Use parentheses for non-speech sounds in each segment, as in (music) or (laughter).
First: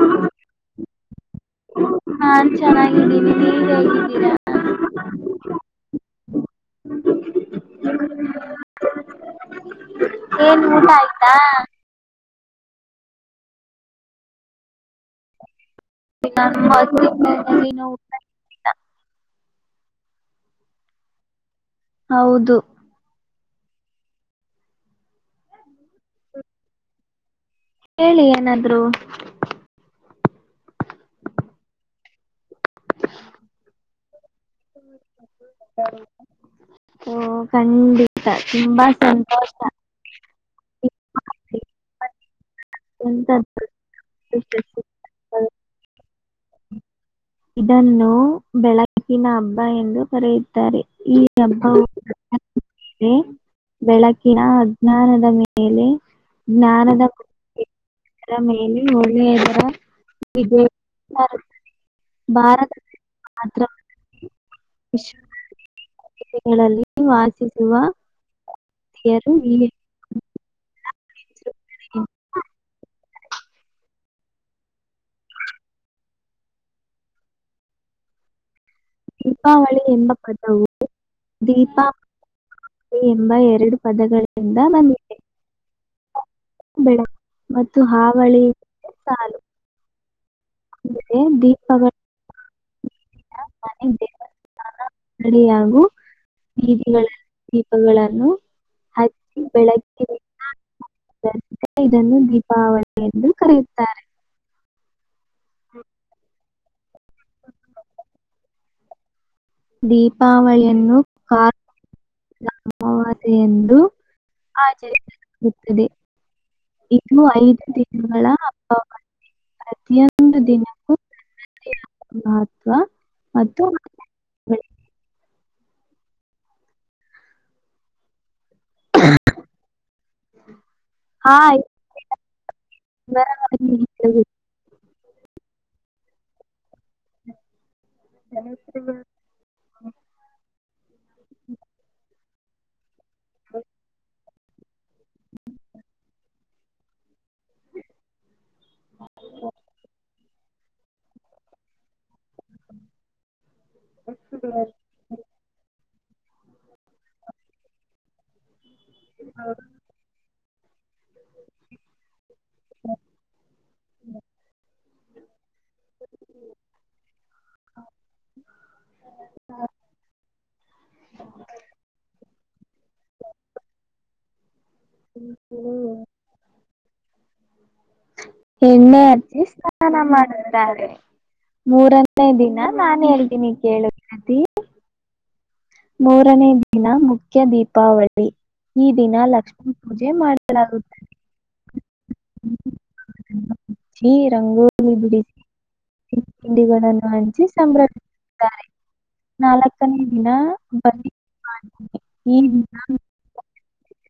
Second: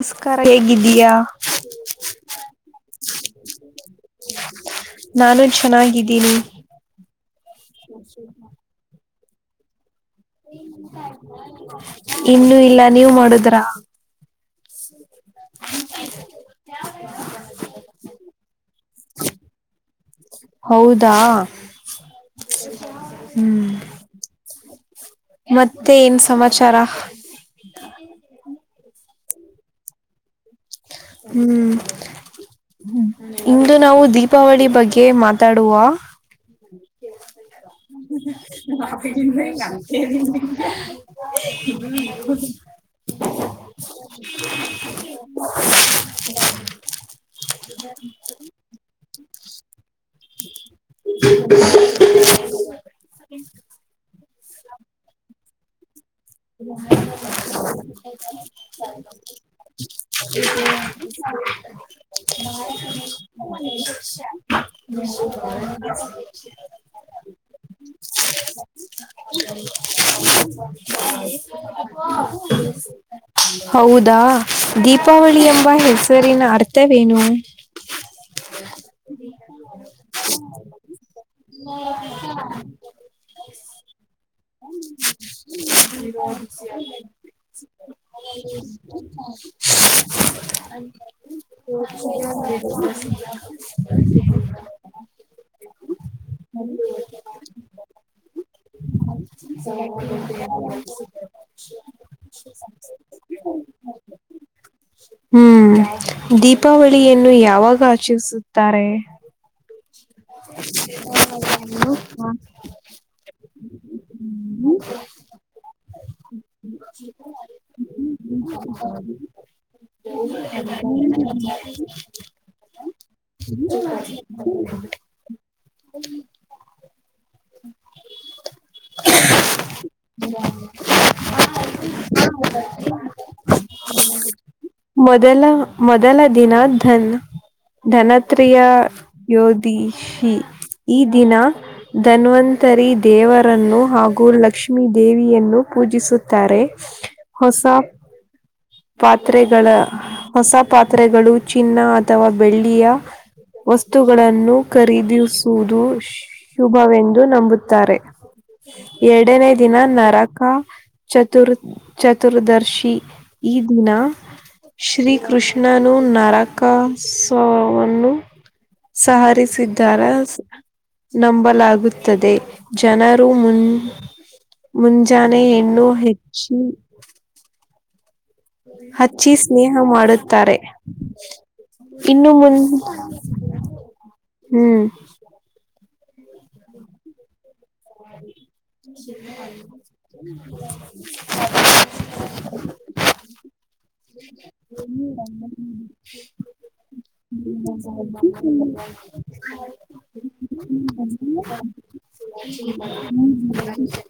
ನಮಸ್ಕಾರ ಹೇಗಿದ್ದೀಯಾ ನಾನ್ ಚೆನ್ನಾಗಿದ್ದೀನಿ ನೀವ ಹೋಗಿದ್ದೀರಾ (inaudible) ನಾನು ಚೆನ್ನಾಗಿದ್ದೀನಿ (inaudible) ಏನ್ ಊಟ ಆಯ್ತಾ (inaudible) ಇನ್ನುೂ ಇಲ್ಲ ನೀವ್ ಮಾಡುದ್ರ (inaudible) ಹ್ಮ (unintelligible) ನ (unintelligible) ಹೌದಾ ಹೌದು ಹ್ಮ್ ಮತ್ತೆ ಏನ್ ಸಮಾಚಾರ ಕೇಳಿ ಏನಾದ್ರು ಹ್ಮ್ ಇಂದು ನಾವು ದೀ ದೀಪಾವಳಿ ಬಗ್ಗೆ ಮಾತಾಡುವ ಓ ಖಂಡಿತ ತುಂಬಾ ಹಪಿ ತಿನ್ ಹ ಸಂತೋಷ ಕ (unintelligible) ಹ (unintelligible) ಎಂತ (unintelligible) (inaudible) ಇದನ್ನು ಬೆಳಕಿನ ಹಬ್ಬ ಎಂದು ಕರೆಯುತ್ತಾರೆ ಈ ಹಬ್ಬ ಬೆಳಕಿನ ಅಜ್ಞಾನದ ಮೇಲೆ ಜ್ಞಾನದ ಮೇಲೆ ಒಳ್ಳೆಯದರ ಇ ನ ಮಾತ್ರ ವಿಶ್ವ (unintelligible) ಗಳಲ್ಲಿ ವಾಸಿಸುವ ಸಿಖ್ಯರು ಈ (inaudible) ಅ ಹೆಸರುಗಳಿವೆ. ಅಪ್ಪ (unintelligible) ಹೌದಾ ದೀಪಾವಳಿ ಎಂಬ ಹೆಸರಿನ ಅರ್ಥವೇನು ದೀಪಾವಳಿ ಎಂಬ ಪದವು ದೀಪ ಹ (unintelligible) ಮತ್ತು ಎಂಬ ಎರಡು ಪದಗಳು ಬೆಳಕು ಹ್ಮ ಮತ್ತು ಹಾವಳಿ ಸಾಲು ಅಂದರೆ ಅ ದೀಪಗಳಿಂದ (unintelligible) ಮನೆ ದೇವಸ್ಥಾನಡ ಹಾಗಾಗು ಬೀದಿ. (unintelligible) ದೀಪಗಳನ್ನು ಹ. ಬೆಳಗ್ಗೆ ಇದನ್ನು ದೀಪಾವಳಿ ಎಂದು ಕರೆಯುತ್ತಾರೆ. ಹ್ಮ್ ದೀಪಾವಳಿಯನ್ನು ಯಾವಾಗ ಆಚರಿಸುತ್ತಾರೆ. ದೀಪ್. ಹ ಹ. (inaudible) ವ ಎಂದು ಆಚರಿಸಲಲಾಗುತ್ತದೆ. ಇನ್ನು ಐದು ತಿಂಗಳು ಹಬ್ಬ ಬಂತು ಪ್ರತಿಯೊಂದು ದಿನಕ್ಕೂ ಮಹತ್ವ ಮತ್ತು. (inaudible) ಹ್ಮ (inaudible) ಹ (inaudible) ಹಾ (unintelligible) ಮೊದಲ ಮೊದಲ ದಿನ ಧನ್ ಧನತ್ರಯ. ಯೋಧಷಿ ಈ ದಿನ ಧನ್ವಂತರಿ. ದೇವರನ್ನು ಹಾಗೂ ಲ ಲಕ್ಷ್ಮೀ ದೇವಿಯನ್ನು ಪೂಜಿಸುತ್ತಾರೆ ಹೊಸ ಪಾತ್ರೆಗಳ ಹೊಸ ಪಾತ್ರೆಗಳು ಚಿನ್ನ ಅಥವಾ ಬೆಳ್ಳಿಯ ವಸ್ತುಗಳನ್ನು ಖರೀದಿಸುವುದು ಶುಭವೆಂದು ನಂಬುತ್ತಾರೆ ಎರಡನೇ ದಿನ ನರಕ ಚತುರ್ ಚತುರ್ದರ್ಶಿ ಈ ದಿನ ಶ್ರೀ ಕೃಷ್ಣ ನಾನು ನರಕಾಸವನ್ನು. ಸಹರಿಸಿದ್ದಾರ. ನಂಬಲಾಗುತ್ತದೆ ಜನರು ಮುನ್. ಮುಂಜಾನೆ ಇನ್ನೂ ಹೆಚ್ಚಿ. ಎಣ್ಣೆ ಹಚ್ಚಿ ಸ್ನೇಹ ಸ್ನಾನ ಮಾಡುತ್ತಾರೆ. ಮಾಡಾರೆ. ಮೂರನೇ ಇನ್ನು ದಿನ ಮುನ್ ನಾನನ್ ಹೇಳ್ತೀನಿ ಕೇಳುವ. ಹ್ಮ್. ಮೂರನೇ ದಿನ ಮುಖ್ಯ ದೀಪಾವಳಿ. ಈ ದಿನ ಲಕ್ಷ್ಮೀ ಪೂಜೆ ಮಾಡಲಾಗುತ್ತದೆ (unintelligible) ಚಿ ರಂಗೋಲಿ ಬಿಡಿಸಿಂಡ ತಿಂಡಿಗಳನ್ನು ಹಂಚಿ ಸಂಭ್ರಮಿಸ. ನಾಲ್ಕನೇ ದಿನ. ಬಲಿ ಹ್ಮ ಪಾಡ್ಯಮಿ. ಹ್ಮ (inaudible)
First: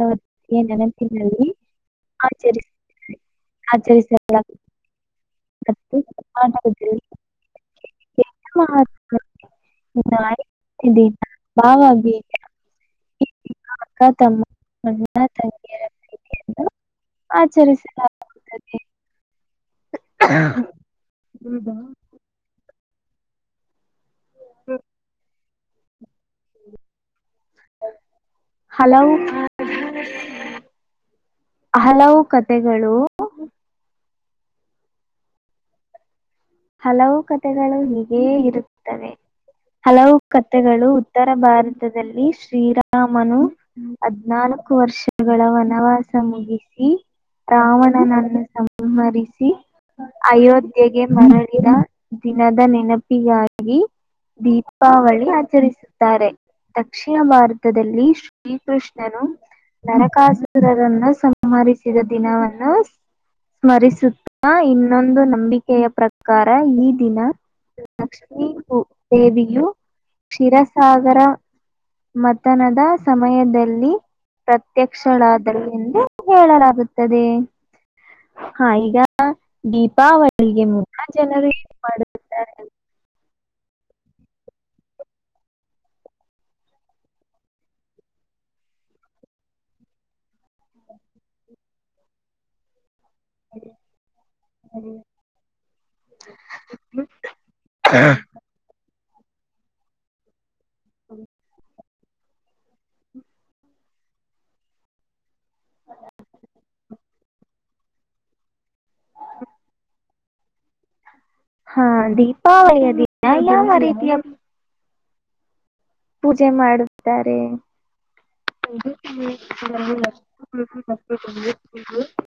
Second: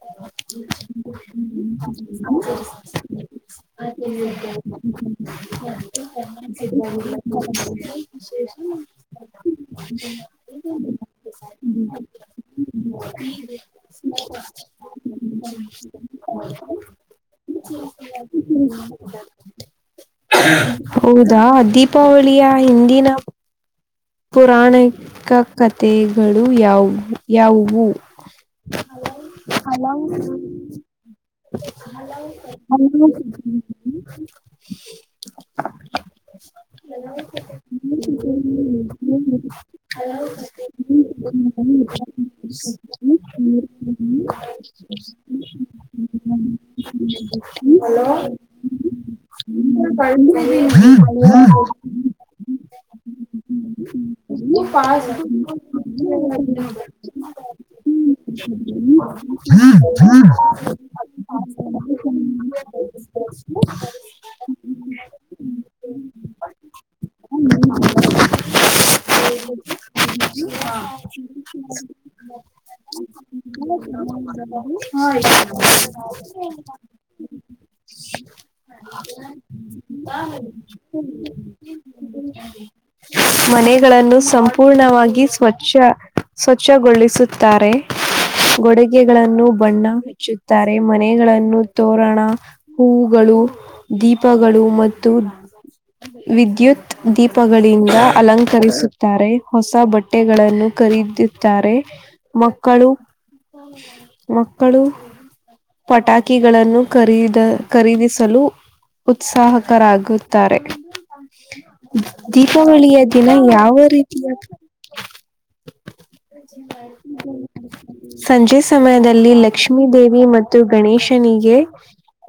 ನ ಏ ನನ ತಿಿನಲ್ಲಿ ಆಚರಿಸ. ಆಚರಿಸಲಾಗುತ್ತದೆ ಆ ಮತ್ತು ಕರ್ನಾಟಕದಲ್ಲಿ (unintelligible) ಮಹಾತ್ಮನ ಬಾವಾಗಿ ಹ್ಮ (unintelligible) ಅಕ್ಕ ತಮ್ಮ ಅಣ್ಣ ತಂಗಿಯ ಆಚರಿಸ (unintelligible) ಹೌದಾ ದೀಪಾವಳಿಯ ಹಿಂದಿನ ಪುರಾಣಿಕ ಕಥೆಗಳು ಯಾವ ಯಾವುವು ಹಲ ಹಲವು ಹ ಕಥೆಗಳು ಹಲವು ಕಥೆಗಳು ಹೀಗೇ ಇರುತ್ತವೆ ಹಲವು ಕಥೆಗಳು ಉತ್ತರ ಭಾರತದಲ್ಲಿ ಶ್ರೀರಾಮನು ಹದ್ನಾಲ್ಕು ವರ್ಷಗಳ ವನವಾಸ ಮುಗಿಸಿ ರಾವಣನನ್ನು ಸ್ಮರಿಸಿ ಅಯೋಧ್ಯೆಗೆ ಮರಳ ದಿನದ ನೆನಪಿಗಾಗಿ ದೀಪಾವಳಿ ಆಚರಿಸುತ್ತಾರೆ ದಕ್ಷಿಣ ಭಾರತದಲ್ಲಿ ಶ್ರೀಕೃಷ್ಣನು ನರಕಾಸುರರನ್ನ ಸಂಹರಿಸಿದ ದಿನವವನ್ನು (inaudible) ಸ್ಮರಿಸುತ್ತಾ ಇನ್ನೊಂದು ನಂಬಿಕೆಯ ಪ್ರ ಕಾರ ಈ ದಿನ ಲಕ್ಷ್ಮೀ ದೇವಿಯು ಹ (unintelligible) ಮತನದ ಸಮಯದಲ್ಲಿ ಪ್ರತ್ಯಕ್ಷಳಾದರಿಂದ ಹೇಳಲಾಗುತ್ತದೆ ಹ ಈಗ ದೀಪಾವಳಿಗೆ ಮು ಅ ಜನರೆ (unintelligible) (unintelligible) ಮನೆಗಳನ್ನು ಸಂಪೂರ್ಣವಾಗಿ ಸ್ವಚ್ಛ ಸ್ವಚ್ಛಗೊಳಿಸುತ್ತಾರೆ ಗೊಡುಗೆಗಳನ್ನು ಬಣ್ಣ ಹಚ್ಚುತ್ತಾರೆ ಮನೆಗಳನ್ನು ತೋರಣ ಹೂವುಗಳು ದೀಪಗಳು ಮತ್ತು ವಿದ್ಯುತ್ ದೀಪಗಳಿಂದ ಅಲಂಕರಿಸುತ್ತಾರೆ ಹೊಸ ಬಟ್ಟೆಗಳನ್ನು ಖರೀದುತ್ತಾರೆ ಮಕ್ಕಳು ಮಕ್ಕಳು ಪಟಾಕಿಗಳನ್ನು ಖರೀದ ಖರೀದಿಸಲು ಉತ್ಸಾಹಕರಾಗುತ್ತಾರೆ ದೀಪಾವಳಿಯ ದೀಪಾವಳಿ ದಿನ ಯಾವ ರೀತಿ ಹಾ (unintelligible) ಸಂಜೆ ಸಮಯದಲ್ಲಿ ಲಕ್ಷ್ಮೀ ದೇವಿ ಮತ್ತು ಗಣೇಶನಿಗೆ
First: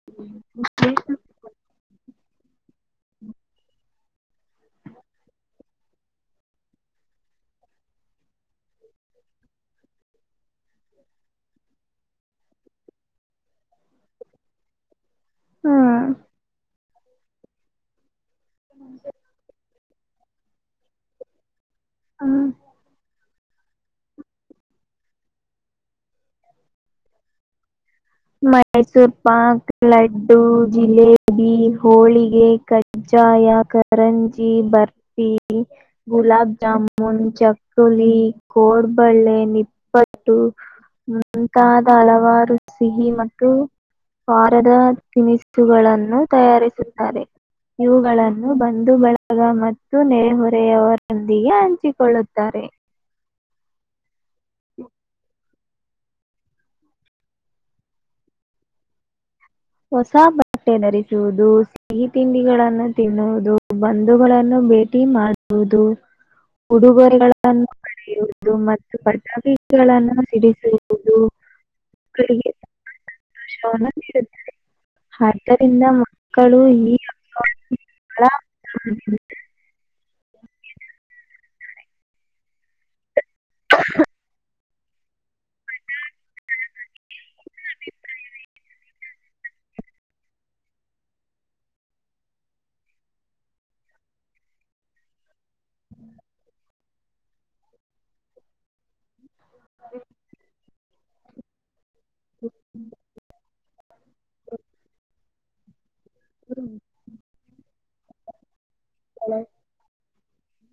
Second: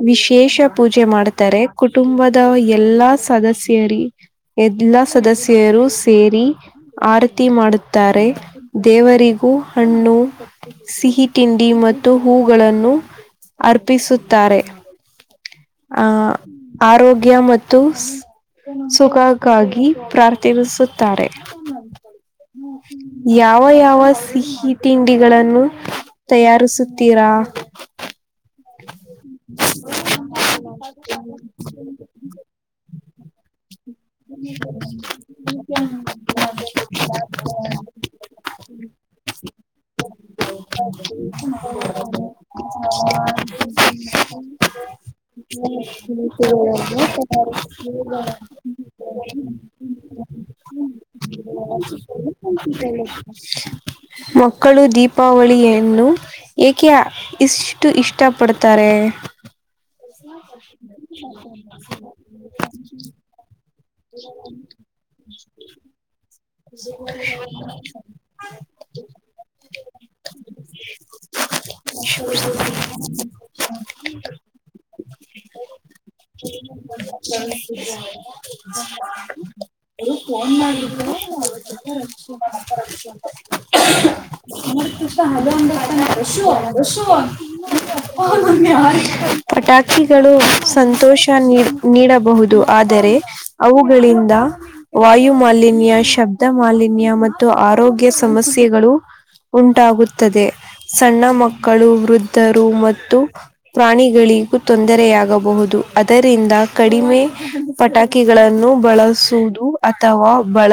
ವಿಶೇಷ ಪೂಜೆ ಮಾಡ ಕುಟುಂಬದ ಎಲ್ಲಾ ಸದಸ್ಯರಿ ಎಲ್ಲಾ ಸದಸ್ಯ ಸೇರು ಸೇರಿ ಆರತಿ ಮಾಡುತ್ತಾರೆ ದೇವರಿಗೂ ಹಣ್ಣು ಸಿಹಿ ತಿಂಡಿ ಮತ್ತು ಹೂಗಳನ್ನು ಅರ್ಪಿಸುತ್ತಾರೆ ಹ್ಮ್ ಆಹ ಆರೋಗ್ಯ ಮತ್ತು ಸುಖಕ್ಕಾಗಿ ಪ್ರಾರ್ಥಿಸುತ್ತಾರೆ ಹಾ ಯಾವ ಯಾವ ಸಿಹಿ ತಿಂಡಿಗಳನ್ನು ತಯಾರಿಸುತ್ತೀರಾ ಮೈಸೂರ್ ಪಾಂಕ್ ಲಡ್ಡು ಜಿಲೇಬಿ ಬಿ ಹೋಳಿಗೆ ಕಜ್ಜಾಯ ಕರಂಜಿ ಬರ್ಫಿ ಗುಲಾಬ್ ಜಾಮೂನ್ ಚಕ್ಕಲಿ ಕೋಡ್ಬಳ್ಳೆ ನಿಪ್ಪಟ್ಟು ಮುಂತಾದ ಹಲವಾರು ಸಿಹಿ ಮತ್ತು ವ್ವಾರದ ಕಿನಿಸ್ತುಗಳನ್ನು ತಯಾರಿಸುತ್ತಾರೆ ಇವುಗಳನ್ನು ಬಂದು ಬಳಗ ಮತ್ತು ನೆರೆಹೊರೆಯವರೊಂದಿಗೆ ಹಂಚಿಕೊಳ್ಳುತ್ತಾರೆ ಮಕ್ಕಳು ದೀಪಾವಳಿಯನ್ನು ಏಕೆ ಇಷ್ಟು ಇಷ್ಟಪಡ್ತಾರೆ ಹೊಸ ಬಟ್ಟೆ ಧರಿಸುವುದು ಸಿಹಿ ತಿಂಡಿಗಳಗಳನ್ನು ತಿನ್ನುವುದು ಬಂಧುಗಳನ್ನು ಭೇಟಿ ಮಾಡುವುದು ಉಡುಗೊರೆಗಳನ್ನು ಯುದು ಮತ್ತು ಬದ ಬೀಜಗಳನ್ನು ಸಿಡಿಸುವುದು ಶುರ್ ಸ (unintelligible) ಹ (unintelligible) ಆದ್ದರಿಂದ ಮಕ್ಕಳು ಈ (inaudible) ಅವರು ಫೋನ್ ಮಾಡಿದ್ರು ಅವ ಹತ ಹಶು ಹಶು (unintelligible) ಪಟಾಕಿಗಳು ಸಂತೋಷ ನೀಡಬಹುದು ಆದರೆ ಅವುಗಳಿಂದ ವಾಯು ಮಾಲಿನ್ಯ ಶಬ್ದ ಮಾಲಿನ್ಯ ಮತ್ತು ಆರೋಗ್ಯ ಸಮಸ್ಯೆಗಳು ಉಂಟಾಗುತ್ತದೆ ಸಣ್ಣ ಮಕ್ಕಳು ವೃದ್ಧರು ಮತ್ತು ಪ್ರಾಣಿಗಳಿಗೂ ತೊಂದರೆಯಾಗಬಹುದು ಅದರಿಂದ ಕಡಿಮೆ ಪಟಾಕಿಗಳನ್ನು ಬಳಸುವುದು ಅಥವಾ ಬಳ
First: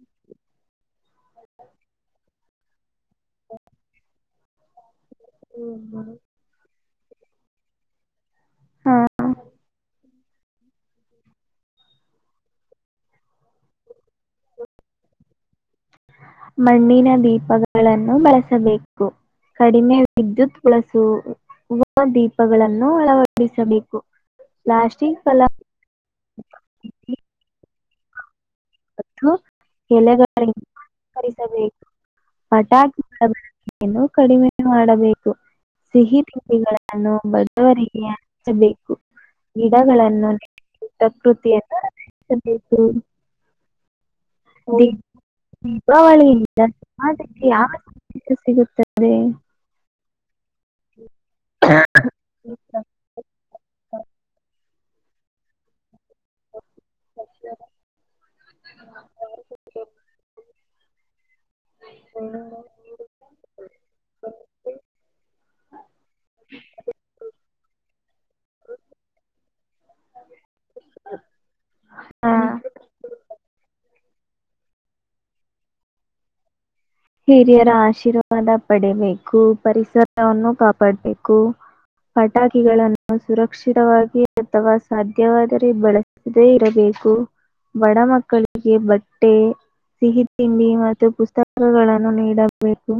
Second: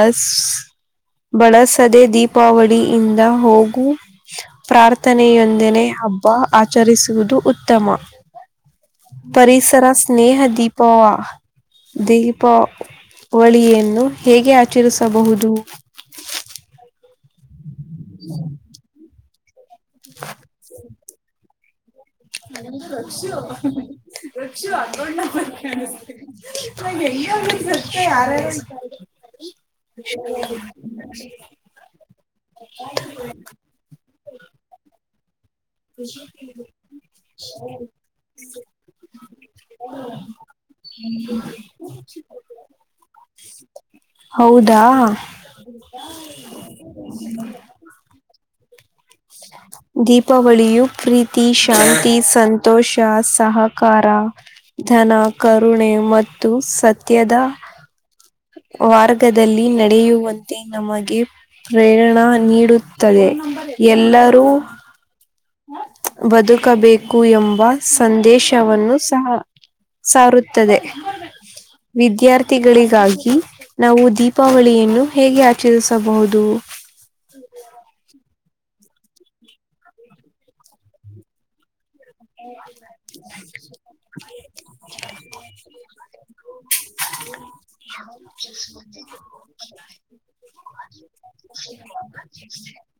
ಬಳಸದೆ ದೀಪಾವಳಿಯಿಂದ ಹೋಗು ಪ್ರಾರ್ಥನೆಯೊಂದನೆ ಹಬ್ಬ ಆಚರಿಸುವುದು ಉತ್ತಮ ಆ, ಪರಿಸರ ಸ್ನೇಹ ದೀಪ ದೀಪಾವಳಿಯನ್ನು ಹೇಗೆ ಆ ಚರಿಸಬಹುದು ಮಣ್ಣಿನ ದೀಪಗಳನ್ನು ಬಳಸಬೇಕು ಕಡಿಮೆ ವಿದ್ಯುತ್ ಬ್ಳಸು ದೀಪಗಳನ್ನು ಅಳವಡಿಸಬೇಕು ಪ್ಲಾಸ್ಟಿಕ್ಲ ನ ಎಲ್ಲ ಒ ಬರ್ತ್ತೆ ಯಾರ (unintelligible) ಮತ್ತು ಎಲೆಗಡೆರಿಸಬೇಕು ಪಟಾಕಿ ಮಾಡಬೇಕ (unintelligible) ಏನ ಕಡಿಮೆ ಮಾಡಬೇಕು ಸಿಹಿ ತಿಂಡಿಗಳನ್ನು ಬಡವರಿಗೆ ಹಚಬೇಕು ಗಿಡಗಳನ್ನು ನ ಪ್ರಕೃತಿಯನ್ನುಬೇಕು ಹೌದಾ ದೀಪಾವಳಿಯಲ್ಲಕ್ಕೆ ಯಾವ ಸಂತೇಶ ಸಿಗುತ್ತದೆ (unintelligible) ದೀಪಾವಳಿಯು ಪ್ರೀತಿ ಶಾಂತಿ ಸಂತೋಷ ಸಹಕಾರ ಧನ ಕರುಣೆ ಮತ್ತು ಸತ್ಯದ ವಾರ್ಗದಲ್ಲಿ ನಡೆಯುವಂತೆ ನಮಗೆ ಪ್ರೇರಣ ನೀಡುತ್ತದೆ ಎಲ್ಲರೂ ಬದುಕಬೇಕು ಎಂಬ ಸಂದೇಶವನ್ನು ಸಹ ಸಾರುತ್ತದೆ ಆ, ವಿದ್ಯಾರ್ಥಿಗಳಿಗಾಗಿ ನಾವು ದೀಪಾವಳಿಯನ್ನು ಹೇಗೆ ಆಚರಿಸಬಹುದು ಹಿರಿಯರ ಆಶೀರ್ವಾದ ಪಡಿಬೇಕು ಪರಿಸರವನ್ನು ಕಾಪಾಡ್ಬೇಕು ಪಟಾಕಿಗಳನ್ನು ಸುರಕ್ಷಿತವಾಗಿ ಅಥವಾ ಸಾಧ್ಯವಾದರೆ ಬಳಸ ಅದೇ ಇರಬೇಕು ಬಡ ಮಕ್ಕಳಿಗೆ ಬಟ್ಟೆ ಸಿಹಿ ತಿಂಬಿ ಮತ್ತು ಪುಸ್ತಕ ಗಳನ್ನು ನೀಡಬೇಕು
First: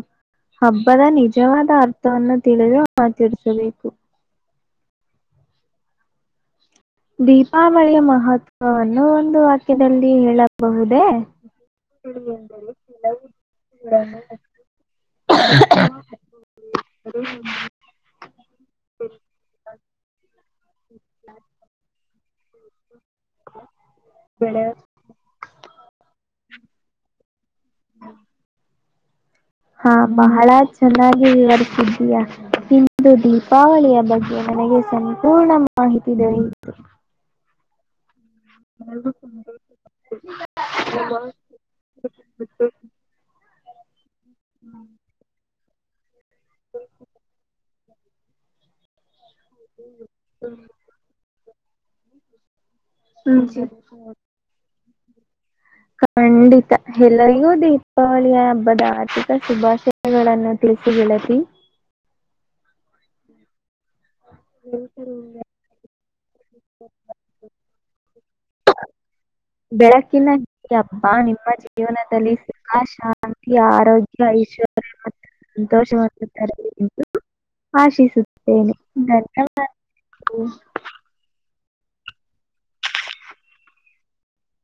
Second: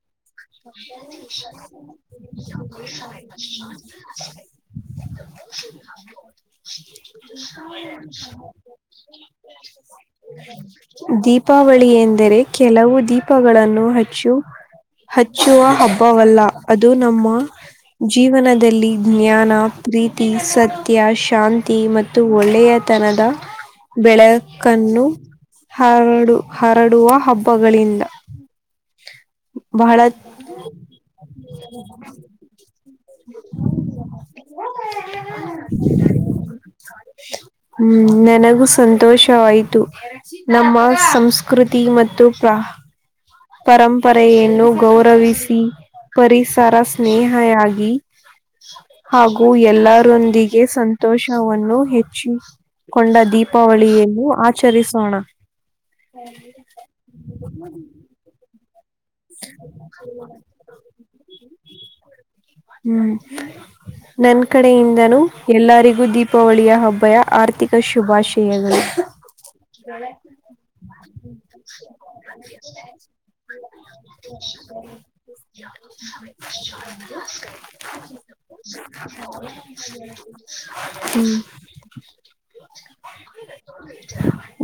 ಹಬ್ಬದ ನಿಜವಾದ ಅರ್ಥವನ್ನ ತಿಳಿದು ಮಾತಡಿಸಬೇಕು (unintelligible) (unintelligible) ದೀಪಾವಳಿಯ ಮಹತ್ವವನ್ನು ಒಂದು ವಾಕ್ಯದಲ್ಲಿ ಹೇಳ ದೀಪಾವಳಿ ಎಂದರೆ ಕೆಲವು ದೀಪಗಳನ್ನು ಹಚ್ಚು ಹಚ್ಚುವ ಹಬ್ಬವಲ್ಲ ಅದು ನಮ್ಮ ಜೀವನದಲ್ಲಿ ಜ್ಞಾನ ಪ್ರೀತಿ ಸತ್ಯ ಶಾಂತಿ ಮತ್ತು ಮತ್ತು ಒಳ್ಳೆಯ ತನದ ಬೆಳೆ ಬೆಳಕನ್ನು ಹರಡು ಹರಡುವ ಹಬ್ಬಗಳಿಂದ ಹಾ ಬಹಳ ಚೆನ್ನಾಗಿ ವಿವರ್ತಿದ್ದೀಯಾ ತಿಂದು ದೀ ದೀಪಾವಳಿಯ ಬಗ್ಗೆ ನನಗೆ ಸಂಪೂರ್ಣ ಮಾಹಿತಿ ದೊರೆಯಿತು ಹ್ಮ್ ನನಗೂ ಸಂತೋಷವಾಯ್ತು ನಮ್ಮ ಸಂಸ್ ಕೃತಿ ಮತ್ತು ಪ್ರಾ ಪರಂಪರೆಯನ್ನು ಗೌರವಿಸಿ ಪರಿಸರ ಸ್ನೇಹಯಾಗಿ ಹಾಗೂ ಎಲ್ಲರೊಂದಿಗೆ ಸಂತೋಷವನ್ನು ಹೆಚ್ಚಿ ಕೊಂಡ ದೀಪಾವಳಿಯನ್ನು ಆಚರಿಸೋಣ ಖಂಡಿತ ಎಲ್ಲರಿಗೂ ದೀಪಾವಳಿಯ ಹಬ್ಬದ ಆರ್ಥಿಕ ಶುಭಾಶಯಗಳನ್ನು ಪ್ರೀತಿ ಗೆಳತಿ ಹ್ಮ್ ನನ್ ಕಡೆಯಿಂದನು ಎಲ್ಲರಿಗೂ ದೀಪಾವಳಿಯ ಹಬ್ಬಯ ಆರ್ಥಿಕ ಶುಭಾಶಯ ಬೆಳಕಿನ ಈ ಹಬ್ಬ ನಿಮ್ಮ ಜೀವನದಲ್ಲಿ ಸುಖ ಶಾಂತಿ ಆರೋಗ್ಯ ಐಶ್ವರ್ಯ ಮ (inaudible) ಆಶಿಸುತ್ತೇನೆ ಧನ್ಯವಾದಗಳು ಹ್ಮ್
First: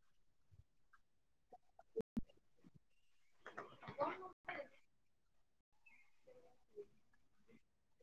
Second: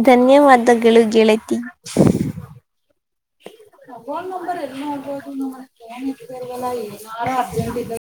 ಧನ್ಯವಾದಗಳು ಗೆತಿ ಹಬಲ್ ನಂಬರ್ (unintelligible) ಫೋನ್ ಇರ್ರ್ವಲ್ಲ ಏನಾರ ಅರ್ಜೆಂಟ್ ಇದ